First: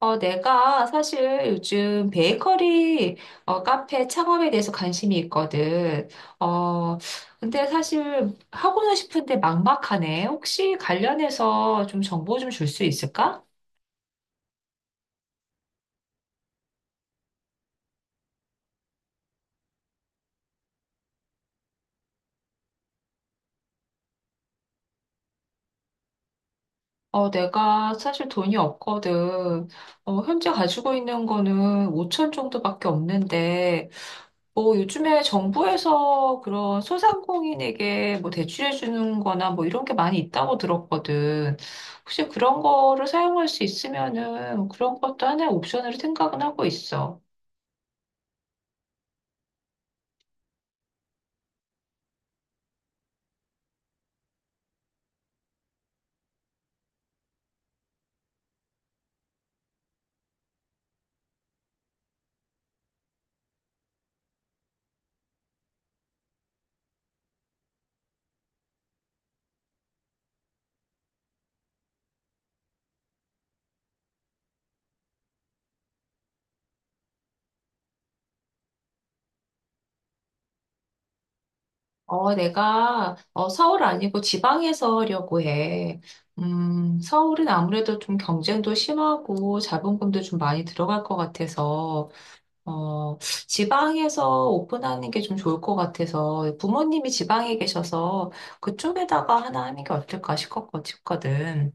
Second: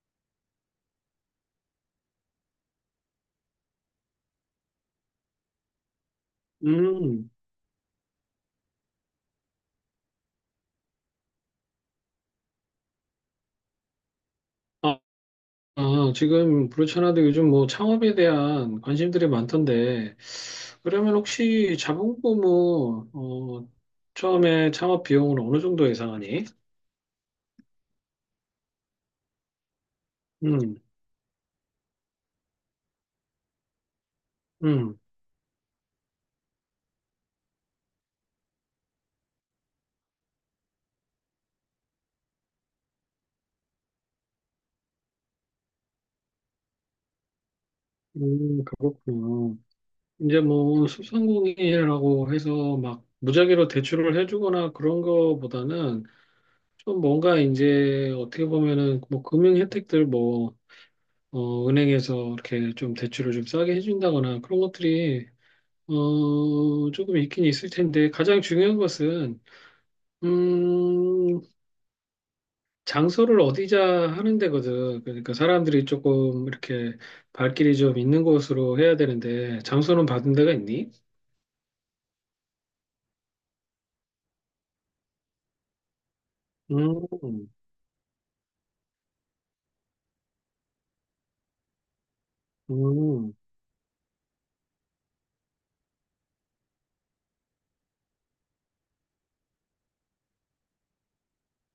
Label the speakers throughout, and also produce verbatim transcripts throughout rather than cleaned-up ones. Speaker 1: 어, 내가 사실 요즘 베이커리 어, 카페 창업에 대해서 관심이 있거든. 어,
Speaker 2: 음,
Speaker 1: 근데 사실 하고는 싶은데 막막하네. 혹시 관련해서 좀 정보 좀 줄 수 있을까?
Speaker 2: 아, 아, 지금 그렇잖아도 요즘 뭐 창업에 대한 관심들이 많던데, 그러면 혹시 자본금은, 어, 처음에 창업 비용을 어느 정도 예상하니?
Speaker 1: 어, 내가 사실 돈이 없거든. 어, 현재
Speaker 2: 음,
Speaker 1: 가지고 있는 거는 오천 정도밖에 없는데, 뭐
Speaker 2: 음,
Speaker 1: 요즘에 정부에서 그런 소상공인에게 뭐 대출해 주는 거나 뭐 이런 게 많이 있다고 들었거든. 혹시 그런 거를 사용할 수 있으면은 그런 것도 하나의 옵션으로 생각은 하고 있어.
Speaker 2: 음, 그렇군요. 이제 뭐 소상공인이라고 해서 막 무작위로 대출을 해주거나 그런 거보다는 좀 뭔가 이제 어떻게 보면은 뭐 금융 혜택들 뭐, 어, 은행에서 이렇게 좀 대출을 좀 싸게 해준다거나 그런 것들이 어, 조금 있긴 있을 텐데, 가장 중요한 것은, 음, 장소를 어디자 하는 데거든. 그러니까 사람들이 조금 이렇게 발길이 좀 있는 곳으로 해야 되는데, 장소는 받은 데가 있니?
Speaker 1: 어, 내가 어, 서울 아니고 지방에서 하려고 해. 음,
Speaker 2: 음,
Speaker 1: 서울은 아무래도 좀 경쟁도 심하고 자본금도 좀 많이 들어갈 것 같아서 어,
Speaker 2: 음.
Speaker 1: 지방에서 오픈하는 게 좀 좋을 것 같아서 부모님이 지방에 계셔서 그쪽에다가 하나 하는 게 어떨까 싶었거- 싶거든.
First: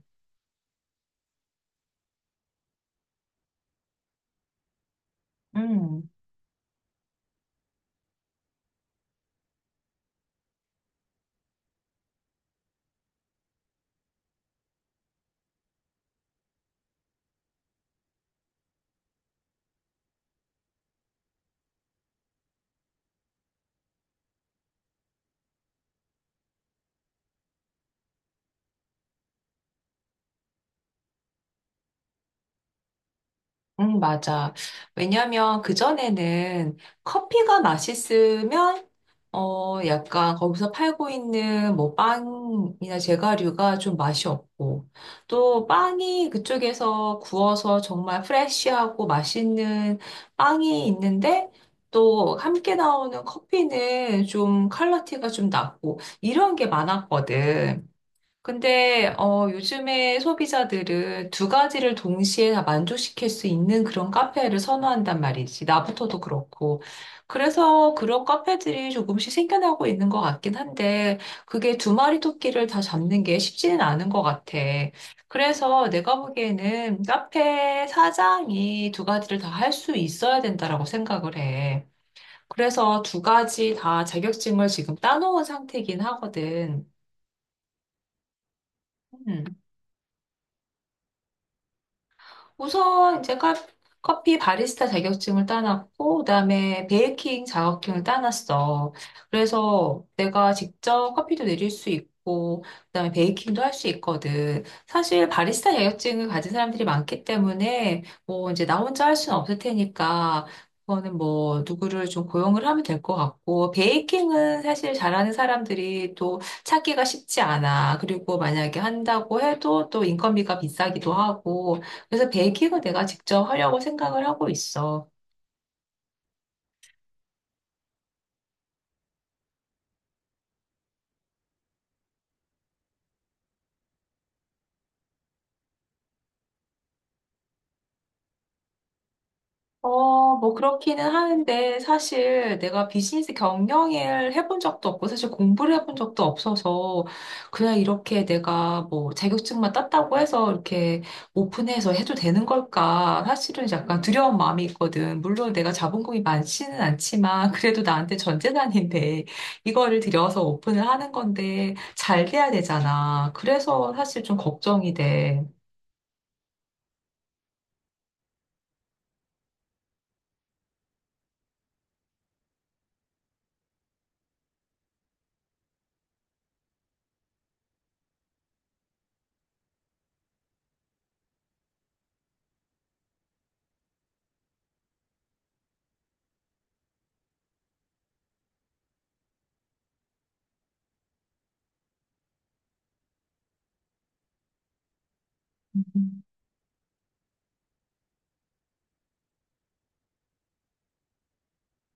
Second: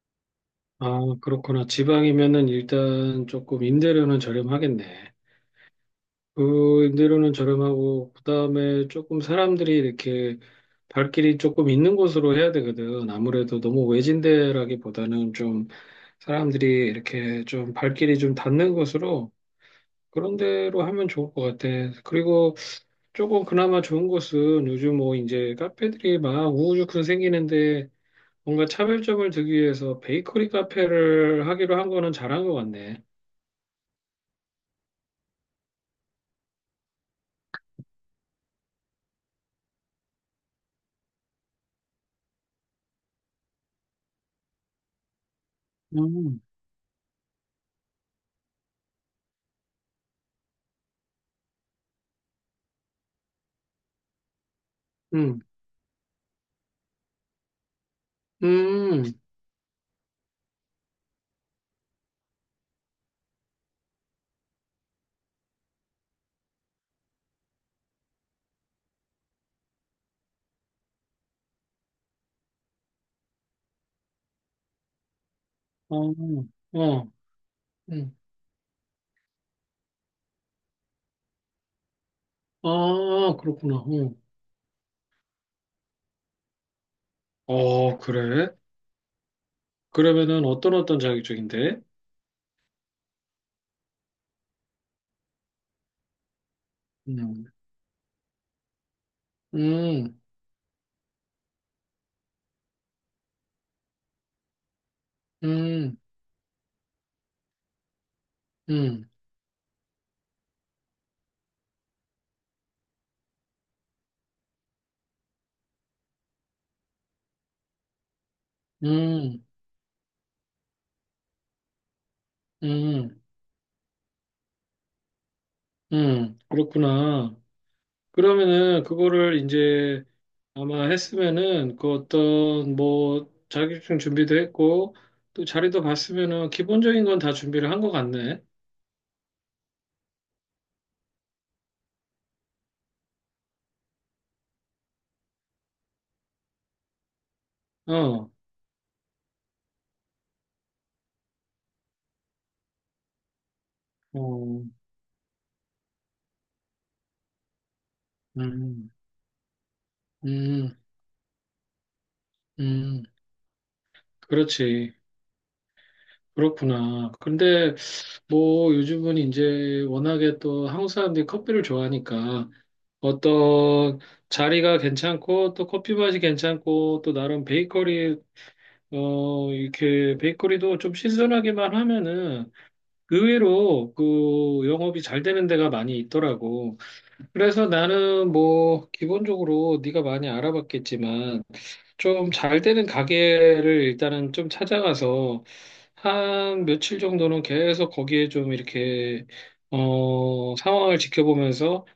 Speaker 2: 아, 그렇구나. 지방이면은 일단 조금 임대료는 저렴하겠네.
Speaker 1: 음,
Speaker 2: 그 임대료는 저렴하고 그다음에 조금 사람들이 이렇게 발길이 조금 있는 곳으로 해야 되거든. 아무래도 너무 외진데라기보다는 좀 사람들이 이렇게 좀 발길이 좀 닿는 곳으로 그런 데로 하면 좋을 것 같아. 그리고 조금 그나마 좋은 곳은 요즘 뭐 이제 카페들이 막 우후죽순 생기는데 뭔가 차별점을 두기 위해서 베이커리 카페를 하기로 한 거는 잘한 것 같네.
Speaker 1: 음, 맞아. 왜냐면 그전에는 커피가 맛있으면 어, 약간 거기서 팔고 있는 뭐 빵이나 제과류가 좀 맛이 없고, 또 빵이
Speaker 2: 음,
Speaker 1: 그쪽에서 구워서 정말 프레쉬하고 맛있는 빵이 있는데, 또 함께 나오는 커피는 좀 컬러티가
Speaker 2: 음,
Speaker 1: 좀 낮고, 이런 게 많았거든.
Speaker 2: 음,
Speaker 1: 근데 어, 요즘에 소비자들은 두 가지를 동시에 다 만족시킬 수 있는 그런 카페를 선호한단 말이지. 나부터도 그렇고. 그래서 그런 카페들이 조금씩 생겨나고 있는 것 같긴 한데, 그게 두 마리 토끼를 다 잡는 게 쉽지는 않은 것 같아. 그래서
Speaker 2: 어,
Speaker 1: 내가 보기에는
Speaker 2: 어,
Speaker 1: 카페
Speaker 2: 음.
Speaker 1: 사장이 두 가지를 다 할 수 있어야 된다라고 생각을 해. 그래서 두
Speaker 2: 아,
Speaker 1: 가지
Speaker 2: 그렇구나.
Speaker 1: 다
Speaker 2: 어,
Speaker 1: 자격증을 지금 따놓은 상태이긴 하거든.
Speaker 2: 어, 그래?
Speaker 1: 음.
Speaker 2: 그러면은 어떤 어떤 자격 쪽인데?
Speaker 1: 우선 제가 커피 바리스타 자격증을 따놨고, 그다음에 베이킹
Speaker 2: 음,
Speaker 1: 자격증을 따놨어. 그래서
Speaker 2: 음,
Speaker 1: 내가 직접 커피도 내릴 수 있고, 그다음에 베이킹도 할 수 있거든. 사실 바리스타
Speaker 2: 음,
Speaker 1: 자격증을 가진 사람들이 많기 때문에 뭐 이제 나 혼자
Speaker 2: 음,
Speaker 1: 할 수는 없을 테니까. 그거는 뭐 누구를 좀 고용을 하면 될 것 같고 베이킹은 사실 잘하는 사람들이 또 찾기가 쉽지 않아. 그리고 만약에 한다고
Speaker 2: 음,
Speaker 1: 해도 또 인건비가 비싸기도 하고 그래서 베이킹은 내가
Speaker 2: 음,
Speaker 1: 직접 하려고 생각을 하고 있어.
Speaker 2: 음, 그렇구나. 그러면은 그거를 이제 아마 했으면은 그 어떤 뭐 자격증 준비도 했고 또 자리도 봤으면은 기본적인 건 다 준비를 한 것 같네.
Speaker 1: 어, 뭐 그렇기는 하는데 사실 내가 비즈니스 경영을 해본 적도 없고 사실 공부를 해본 적도 없어서 그냥 이렇게
Speaker 2: 어,
Speaker 1: 내가 뭐 자격증만 땄다고 해서 이렇게 오픈해서 해도 되는 걸까? 사실은 약간 두려운
Speaker 2: 어,
Speaker 1: 마음이 있거든. 물론 내가 자본금이 많지는 않지만 그래도 나한테 전
Speaker 2: 음,
Speaker 1: 재산인데 이거를 들여서
Speaker 2: 음,
Speaker 1: 오픈을 하는 건데 잘 돼야
Speaker 2: 음,
Speaker 1: 되잖아. 그래서 사실 좀
Speaker 2: 그렇지.
Speaker 1: 걱정이 돼.
Speaker 2: 그렇구나. 근데 뭐 요즘은 이제 워낙에 또 한국 사람들이 커피를 좋아하니까 어떤 자리가 괜찮고 또 커피 맛이 괜찮고 또 나름 베이커리 어 이렇게 베이커리도 좀 신선하기만 하면은 의외로 그 영업이 잘 되는 데가 많이 있더라고. 그래서 나는 뭐 기본적으로 네가 많이 알아봤겠지만 좀 잘 되는 가게를 일단은 좀 찾아가서 한 며칠 정도는 계속 거기에 좀 이렇게 어 상황을 지켜보면서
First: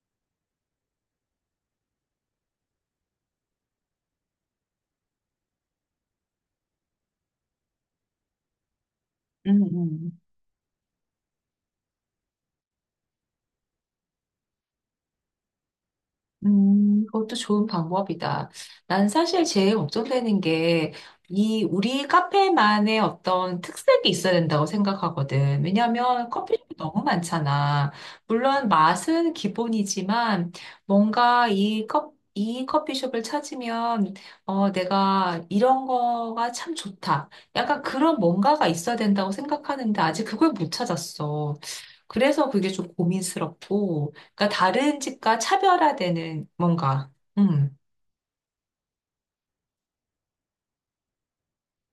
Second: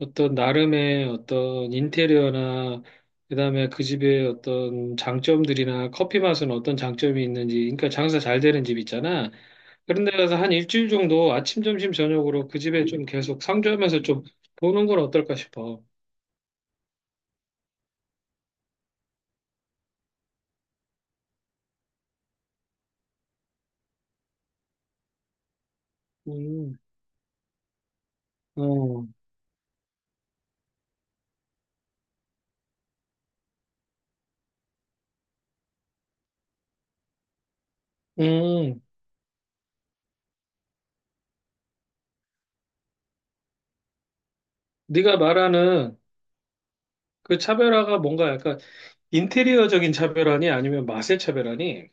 Speaker 2: 어떤 나름의 어떤 인테리어나 그다음에 그 집의 어떤 장점들이나 커피 맛은 어떤 장점이 있는지 그러니까 장사 잘 되는 집 있잖아.
Speaker 1: 음,
Speaker 2: 그런 데
Speaker 1: 음,
Speaker 2: 가서 한 일주일 정도 아침, 점심, 저녁으로 그 집에 좀 계속 상주하면서 좀 보는 건 어떨까 싶어.
Speaker 1: 음, 그것도 좋은 방법이다. 난 사실 제일 걱정되는 게, 이, 우리 카페만의 어떤 특색이 있어야 된다고 생각하거든. 왜냐면 커피숍이
Speaker 2: 음.
Speaker 1: 너무 많잖아. 물론
Speaker 2: 어.
Speaker 1: 맛은 기본이지만, 뭔가 이 컵, 이 커피숍을 찾으면, 어, 내가 이런 거가 참 좋다. 약간 그런 뭔가가
Speaker 2: 음.
Speaker 1: 있어야 된다고 생각하는데, 아직 그걸 못 찾았어. 그래서 그게 좀 고민스럽고, 그러니까 다른
Speaker 2: 네가
Speaker 1: 집과
Speaker 2: 말하는
Speaker 1: 차별화되는 뭔가.
Speaker 2: 그
Speaker 1: 음.
Speaker 2: 차별화가 뭔가 약간 인테리어적인 차별화니 아니면 맛의 차별화니?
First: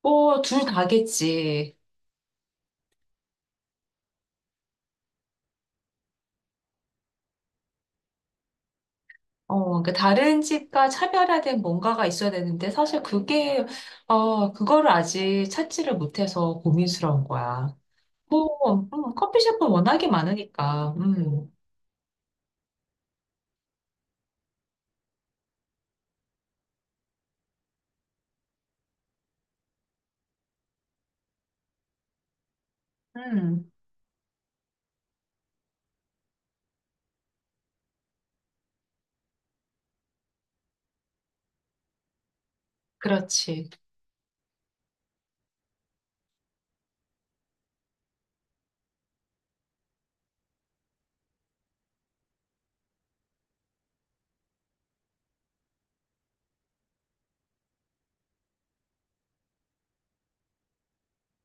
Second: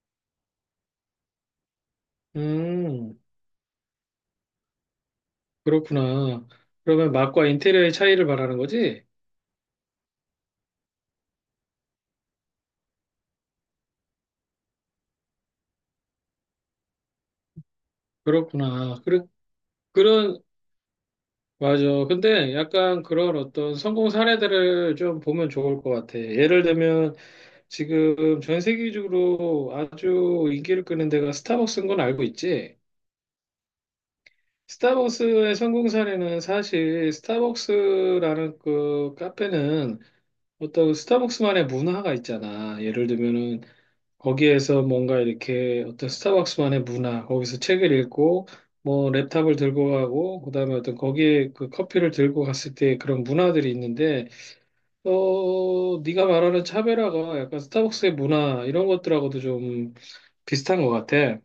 Speaker 1: 뭐, 둘 다겠지.
Speaker 2: 음, 그렇구나. 그러면 맛과 인테리어의 차이를 말하는 거지?
Speaker 1: 어, 그러니까 다른 집과 차별화된 뭔가가 있어야 되는데 사실 그게 어, 그거를 아직 찾지를 못해서 고민스러운 거야. 뭐, 음,
Speaker 2: 그렇구나. 그,
Speaker 1: 커피숍은 워낙에
Speaker 2: 그런,
Speaker 1: 많으니까. 음.
Speaker 2: 맞아. 근데 약간 그런 어떤 성공 사례들을 좀 보면 좋을 것 같아. 예를 들면 지금 전 세계적으로 아주 인기를 끄는 데가 스타벅스인 건 알고 있지?
Speaker 1: 음.
Speaker 2: 스타벅스의 성공 사례는 사실 스타벅스라는 그 카페는 어떤 스타벅스만의 문화가 있잖아. 예를 들면은
Speaker 1: 그렇지.
Speaker 2: 거기에서 뭔가 이렇게 어떤 스타벅스만의 문화, 거기서 책을 읽고 뭐 랩탑을 들고 가고 그다음에 어떤 거기에 그 커피를 들고 갔을 때 그런 문화들이 있는데 어 네가 말하는 차별화가 약간 스타벅스의 문화 이런 것들하고도 좀 비슷한 것 같아.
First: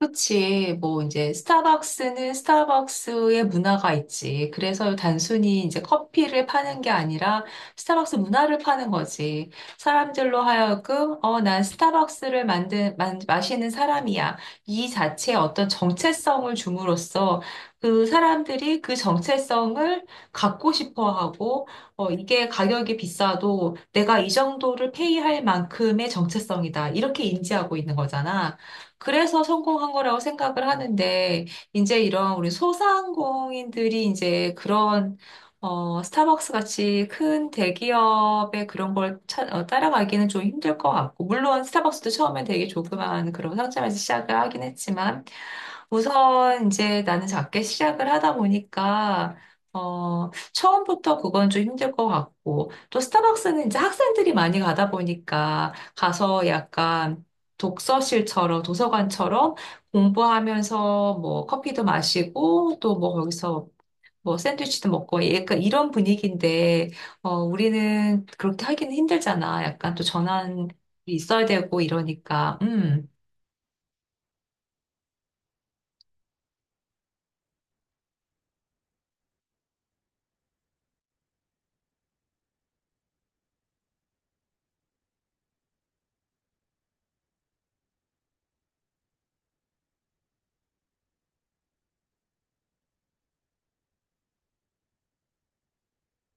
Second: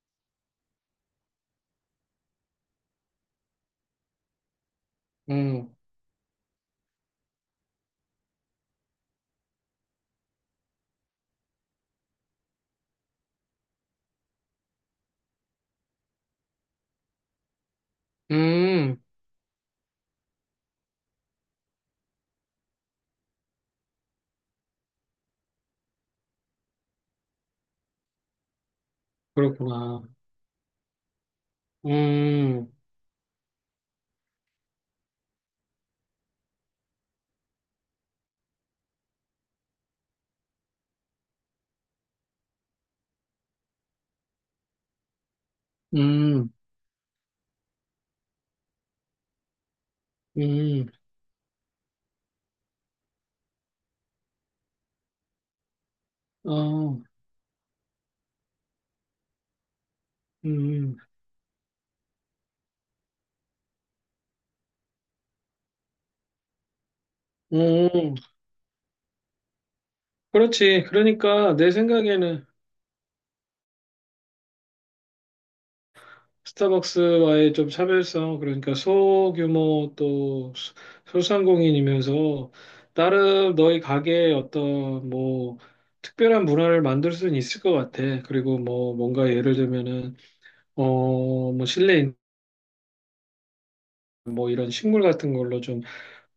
Speaker 1: 그렇지. 뭐 이제 스타벅스는 스타벅스의 문화가 있지. 그래서 단순히
Speaker 2: 음,
Speaker 1: 이제 커피를 파는 게 아니라 스타벅스 문화를 파는 거지. 사람들로 하여금 어, 난 스타벅스를 만든 만, 마시는 사람이야. 이 자체의 어떤 정체성을 줌으로써 그 사람들이 그
Speaker 2: 음,
Speaker 1: 정체성을 갖고 싶어 하고 어, 이게 가격이 비싸도 내가 이 정도를 페이할 만큼의 정체성이다. 이렇게 인지하고 있는 거잖아. 그래서 성공한
Speaker 2: 그렇구나.
Speaker 1: 거라고 생각을 하는데, 이제 이런 우리
Speaker 2: 음,
Speaker 1: 소상공인들이 이제 그런, 어, 스타벅스 같이 큰 대기업의 그런 걸 차- 어, 따라가기는 좀 힘들 것 같고, 물론 스타벅스도 처음엔 되게 조그만 그런 상점에서 시작을 하긴 했지만,
Speaker 2: 음,
Speaker 1: 우선 이제 나는 작게 시작을 하다 보니까, 어,
Speaker 2: 음,
Speaker 1: 처음부터 그건 좀 힘들 것 같고, 또 스타벅스는 이제 학생들이 많이 가다 보니까 가서
Speaker 2: 어,
Speaker 1: 약간 독서실처럼, 도서관처럼
Speaker 2: 음,
Speaker 1: 공부하면서 뭐 커피도 마시고 또 뭐 거기서 뭐 샌드위치도 먹고 약간 이런 분위기인데, 어,
Speaker 2: 음.
Speaker 1: 우리는 그렇게 하기는 힘들잖아. 약간 또 전환이
Speaker 2: 그렇지.
Speaker 1: 있어야
Speaker 2: 그러니까 내
Speaker 1: 되고
Speaker 2: 생각에는
Speaker 1: 이러니까. 음.
Speaker 2: 스타벅스와의 좀 차별성, 그러니까 소규모 또 소- 소상공인이면서 나름 너희 가게에 어떤 뭐 특별한 문화를 만들 수는 있을 것 같아. 그리고 뭐 뭔가 예를 들면은 어 뭐 실내 인뭐 이런 식물 같은 걸로 좀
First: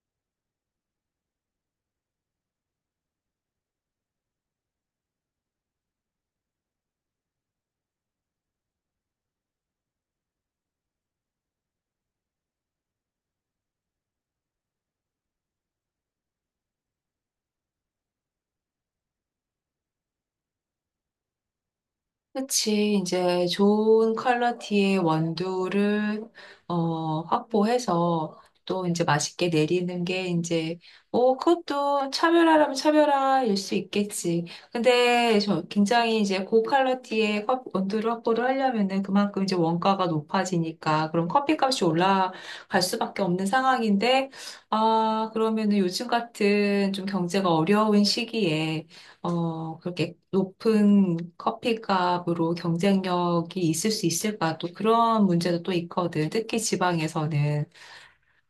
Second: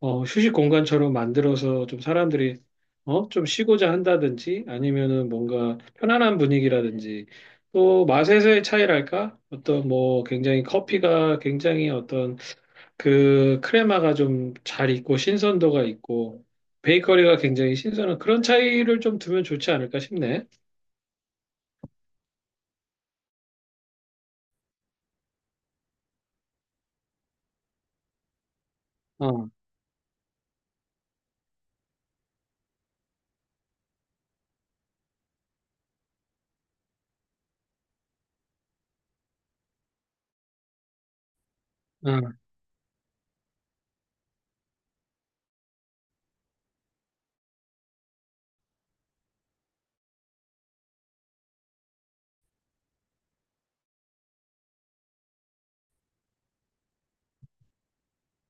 Speaker 2: 어, 휴식 공간처럼 만들어서 좀 사람들이 어, 좀 쉬고자 한다든지 아니면은 뭔가 편안한 분위기라든지 또 맛에서의 차이랄까? 어떤 뭐 굉장히 커피가 굉장히 어떤 그 크레마가 좀 잘 있고 신선도가 있고 베이커리가 굉장히 신선한 그런 차이를 좀 두면 좋지 않을까 싶네.
Speaker 1: 그치. 이제 좋은 퀄러티의 원두를 어, 확보해서 또 이제
Speaker 2: 어,
Speaker 1: 맛있게
Speaker 2: 어,
Speaker 1: 내리는 게 이제 어, 그것도 차별화라면 차별화일 수 있겠지. 근데 저 굉장히 이제 고퀄러티의 컵- 원두를 확보를 하려면은 그만큼 이제 원가가 높아지니까 그럼 커피값이 올라갈 수밖에 없는 상황인데 아, 그러면은 요즘 같은 좀 경제가 어려운 시기에 어, 그렇게 높은 커피값으로 경쟁력이 있을 수 있을까? 또 그런 문제도 또 있거든. 특히 지방에서는.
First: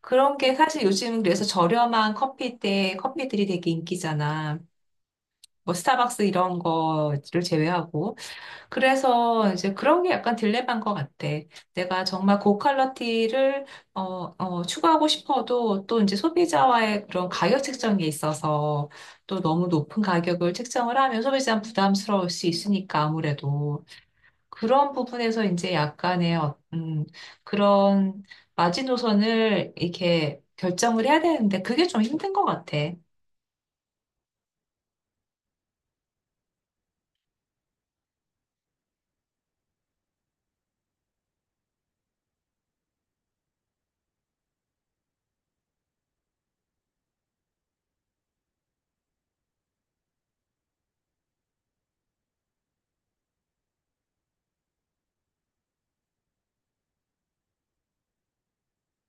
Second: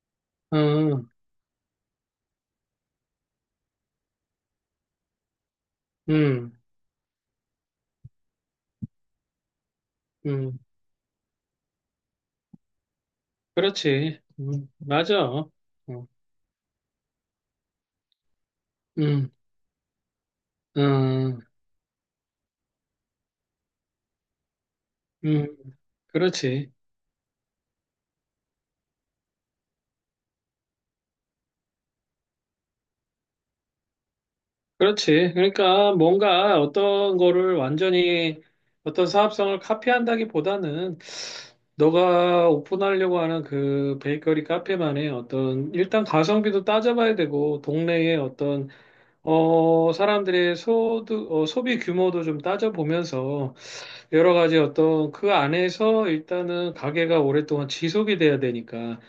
Speaker 1: 그런 게 사실
Speaker 2: 어,
Speaker 1: 요즘 그래서 저렴한 커피대 커피들이 되게 인기잖아. 뭐 스타벅스
Speaker 2: 음,
Speaker 1: 이런 거를 제외하고. 그래서 이제 그런 게 약간
Speaker 2: 음,
Speaker 1: 딜레마인 것 같아. 내가 정말 고퀄리티를 어,
Speaker 2: 그렇지.
Speaker 1: 어,
Speaker 2: 음,
Speaker 1: 추구하고
Speaker 2: 맞아. 어,
Speaker 1: 싶어도 또 이제 소비자와의 그런 가격 책정이 있어서
Speaker 2: 음,
Speaker 1: 또 너무 높은 가격을 책정을 하면
Speaker 2: 응
Speaker 1: 소비자는 부담스러울 수 있으니까 아무래도 그런 부분에서
Speaker 2: 음,
Speaker 1: 이제 약간의 어-
Speaker 2: 그렇지.
Speaker 1: 음, 그런 마지노선을 이렇게 결정을 해야 되는데 그게 좀 힘든 것 같아.
Speaker 2: 그렇지. 그러니까 뭔가 어떤 거를 완전히 어떤 사업성을 카피한다기보다는 너가 오픈하려고 하는 그 베이커리 카페만의 어떤 일단 가성비도 따져봐야 되고 동네의 어떤 어 사람들의 소득 어, 소비 규모도 좀 따져보면서 여러 가지 어떤 그 안에서 일단은 가게가 오랫동안 지속이 돼야 되니까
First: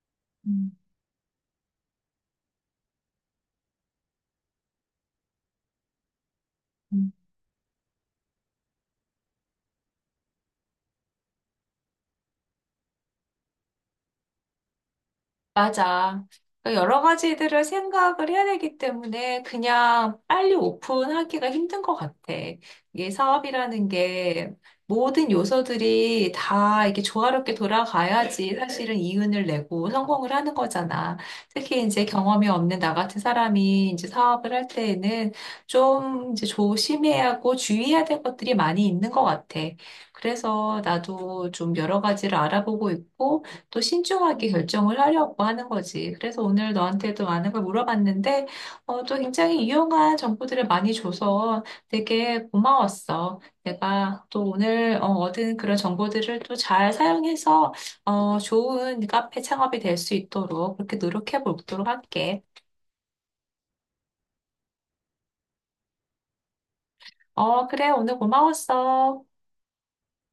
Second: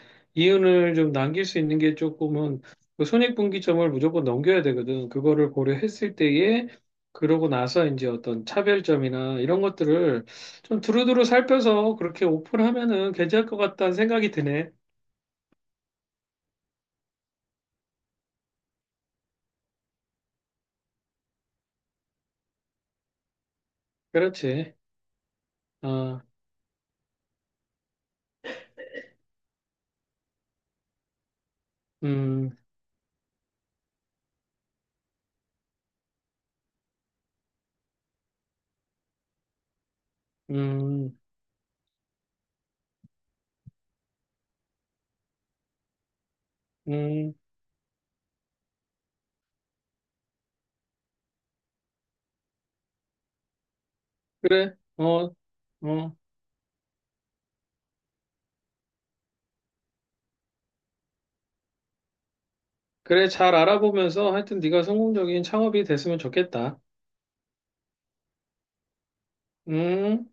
Speaker 1: 음.
Speaker 2: 이윤을 좀 남길 수 있는 게 조금은 그 손익분기점을 무조건 넘겨야 되거든. 그거를 고려했을 때에
Speaker 1: 음.
Speaker 2: 그러고 나서 이제 어떤 차별점이나 이런 것들을 좀 두루두루 살펴서 그렇게 오픈하면은 괜찮을 것 같다는 생각이 드네.
Speaker 1: 맞아. 그러니까 여러 가지들을 생각을 해야 되기 때문에 그냥 빨리 오픈하기가 힘든 것 같아. 이게 사업이라는 게
Speaker 2: 그렇지.
Speaker 1: 모든
Speaker 2: 어,
Speaker 1: 요소들이 다 이렇게 조화롭게 돌아가야지 사실은 이윤을 내고 성공을 하는 거잖아. 특히 이제 경험이
Speaker 2: 음,
Speaker 1: 없는 나 같은 사람이 이제 사업을 할 때에는 좀 이제 조심해야 하고 주의해야 될 것들이 많이 있는 것 같아. 그래서
Speaker 2: 음,
Speaker 1: 나도 좀 여러 가지를 알아보고 있고 또 신중하게 결정을 하려고 하는 거지. 그래서 오늘 너한테도
Speaker 2: 음,
Speaker 1: 많은 걸 물어봤는데, 어, 또 굉장히 유용한 정보들을 많이 줘서 되게 고마웠어. 내가 또
Speaker 2: 그래.
Speaker 1: 오늘 어,
Speaker 2: 어,
Speaker 1: 얻은 그런
Speaker 2: 어,
Speaker 1: 정보들을 또 잘 사용해서 어, 좋은 카페 창업이 될 수 있도록 그렇게 노력해 보도록 할게.
Speaker 2: 그래. 잘 알아보면서 하여튼 네가 성공적인 창업이 됐으면 좋겠다.
Speaker 1: 어, 그래, 오늘 고마웠어.
Speaker 2: 음.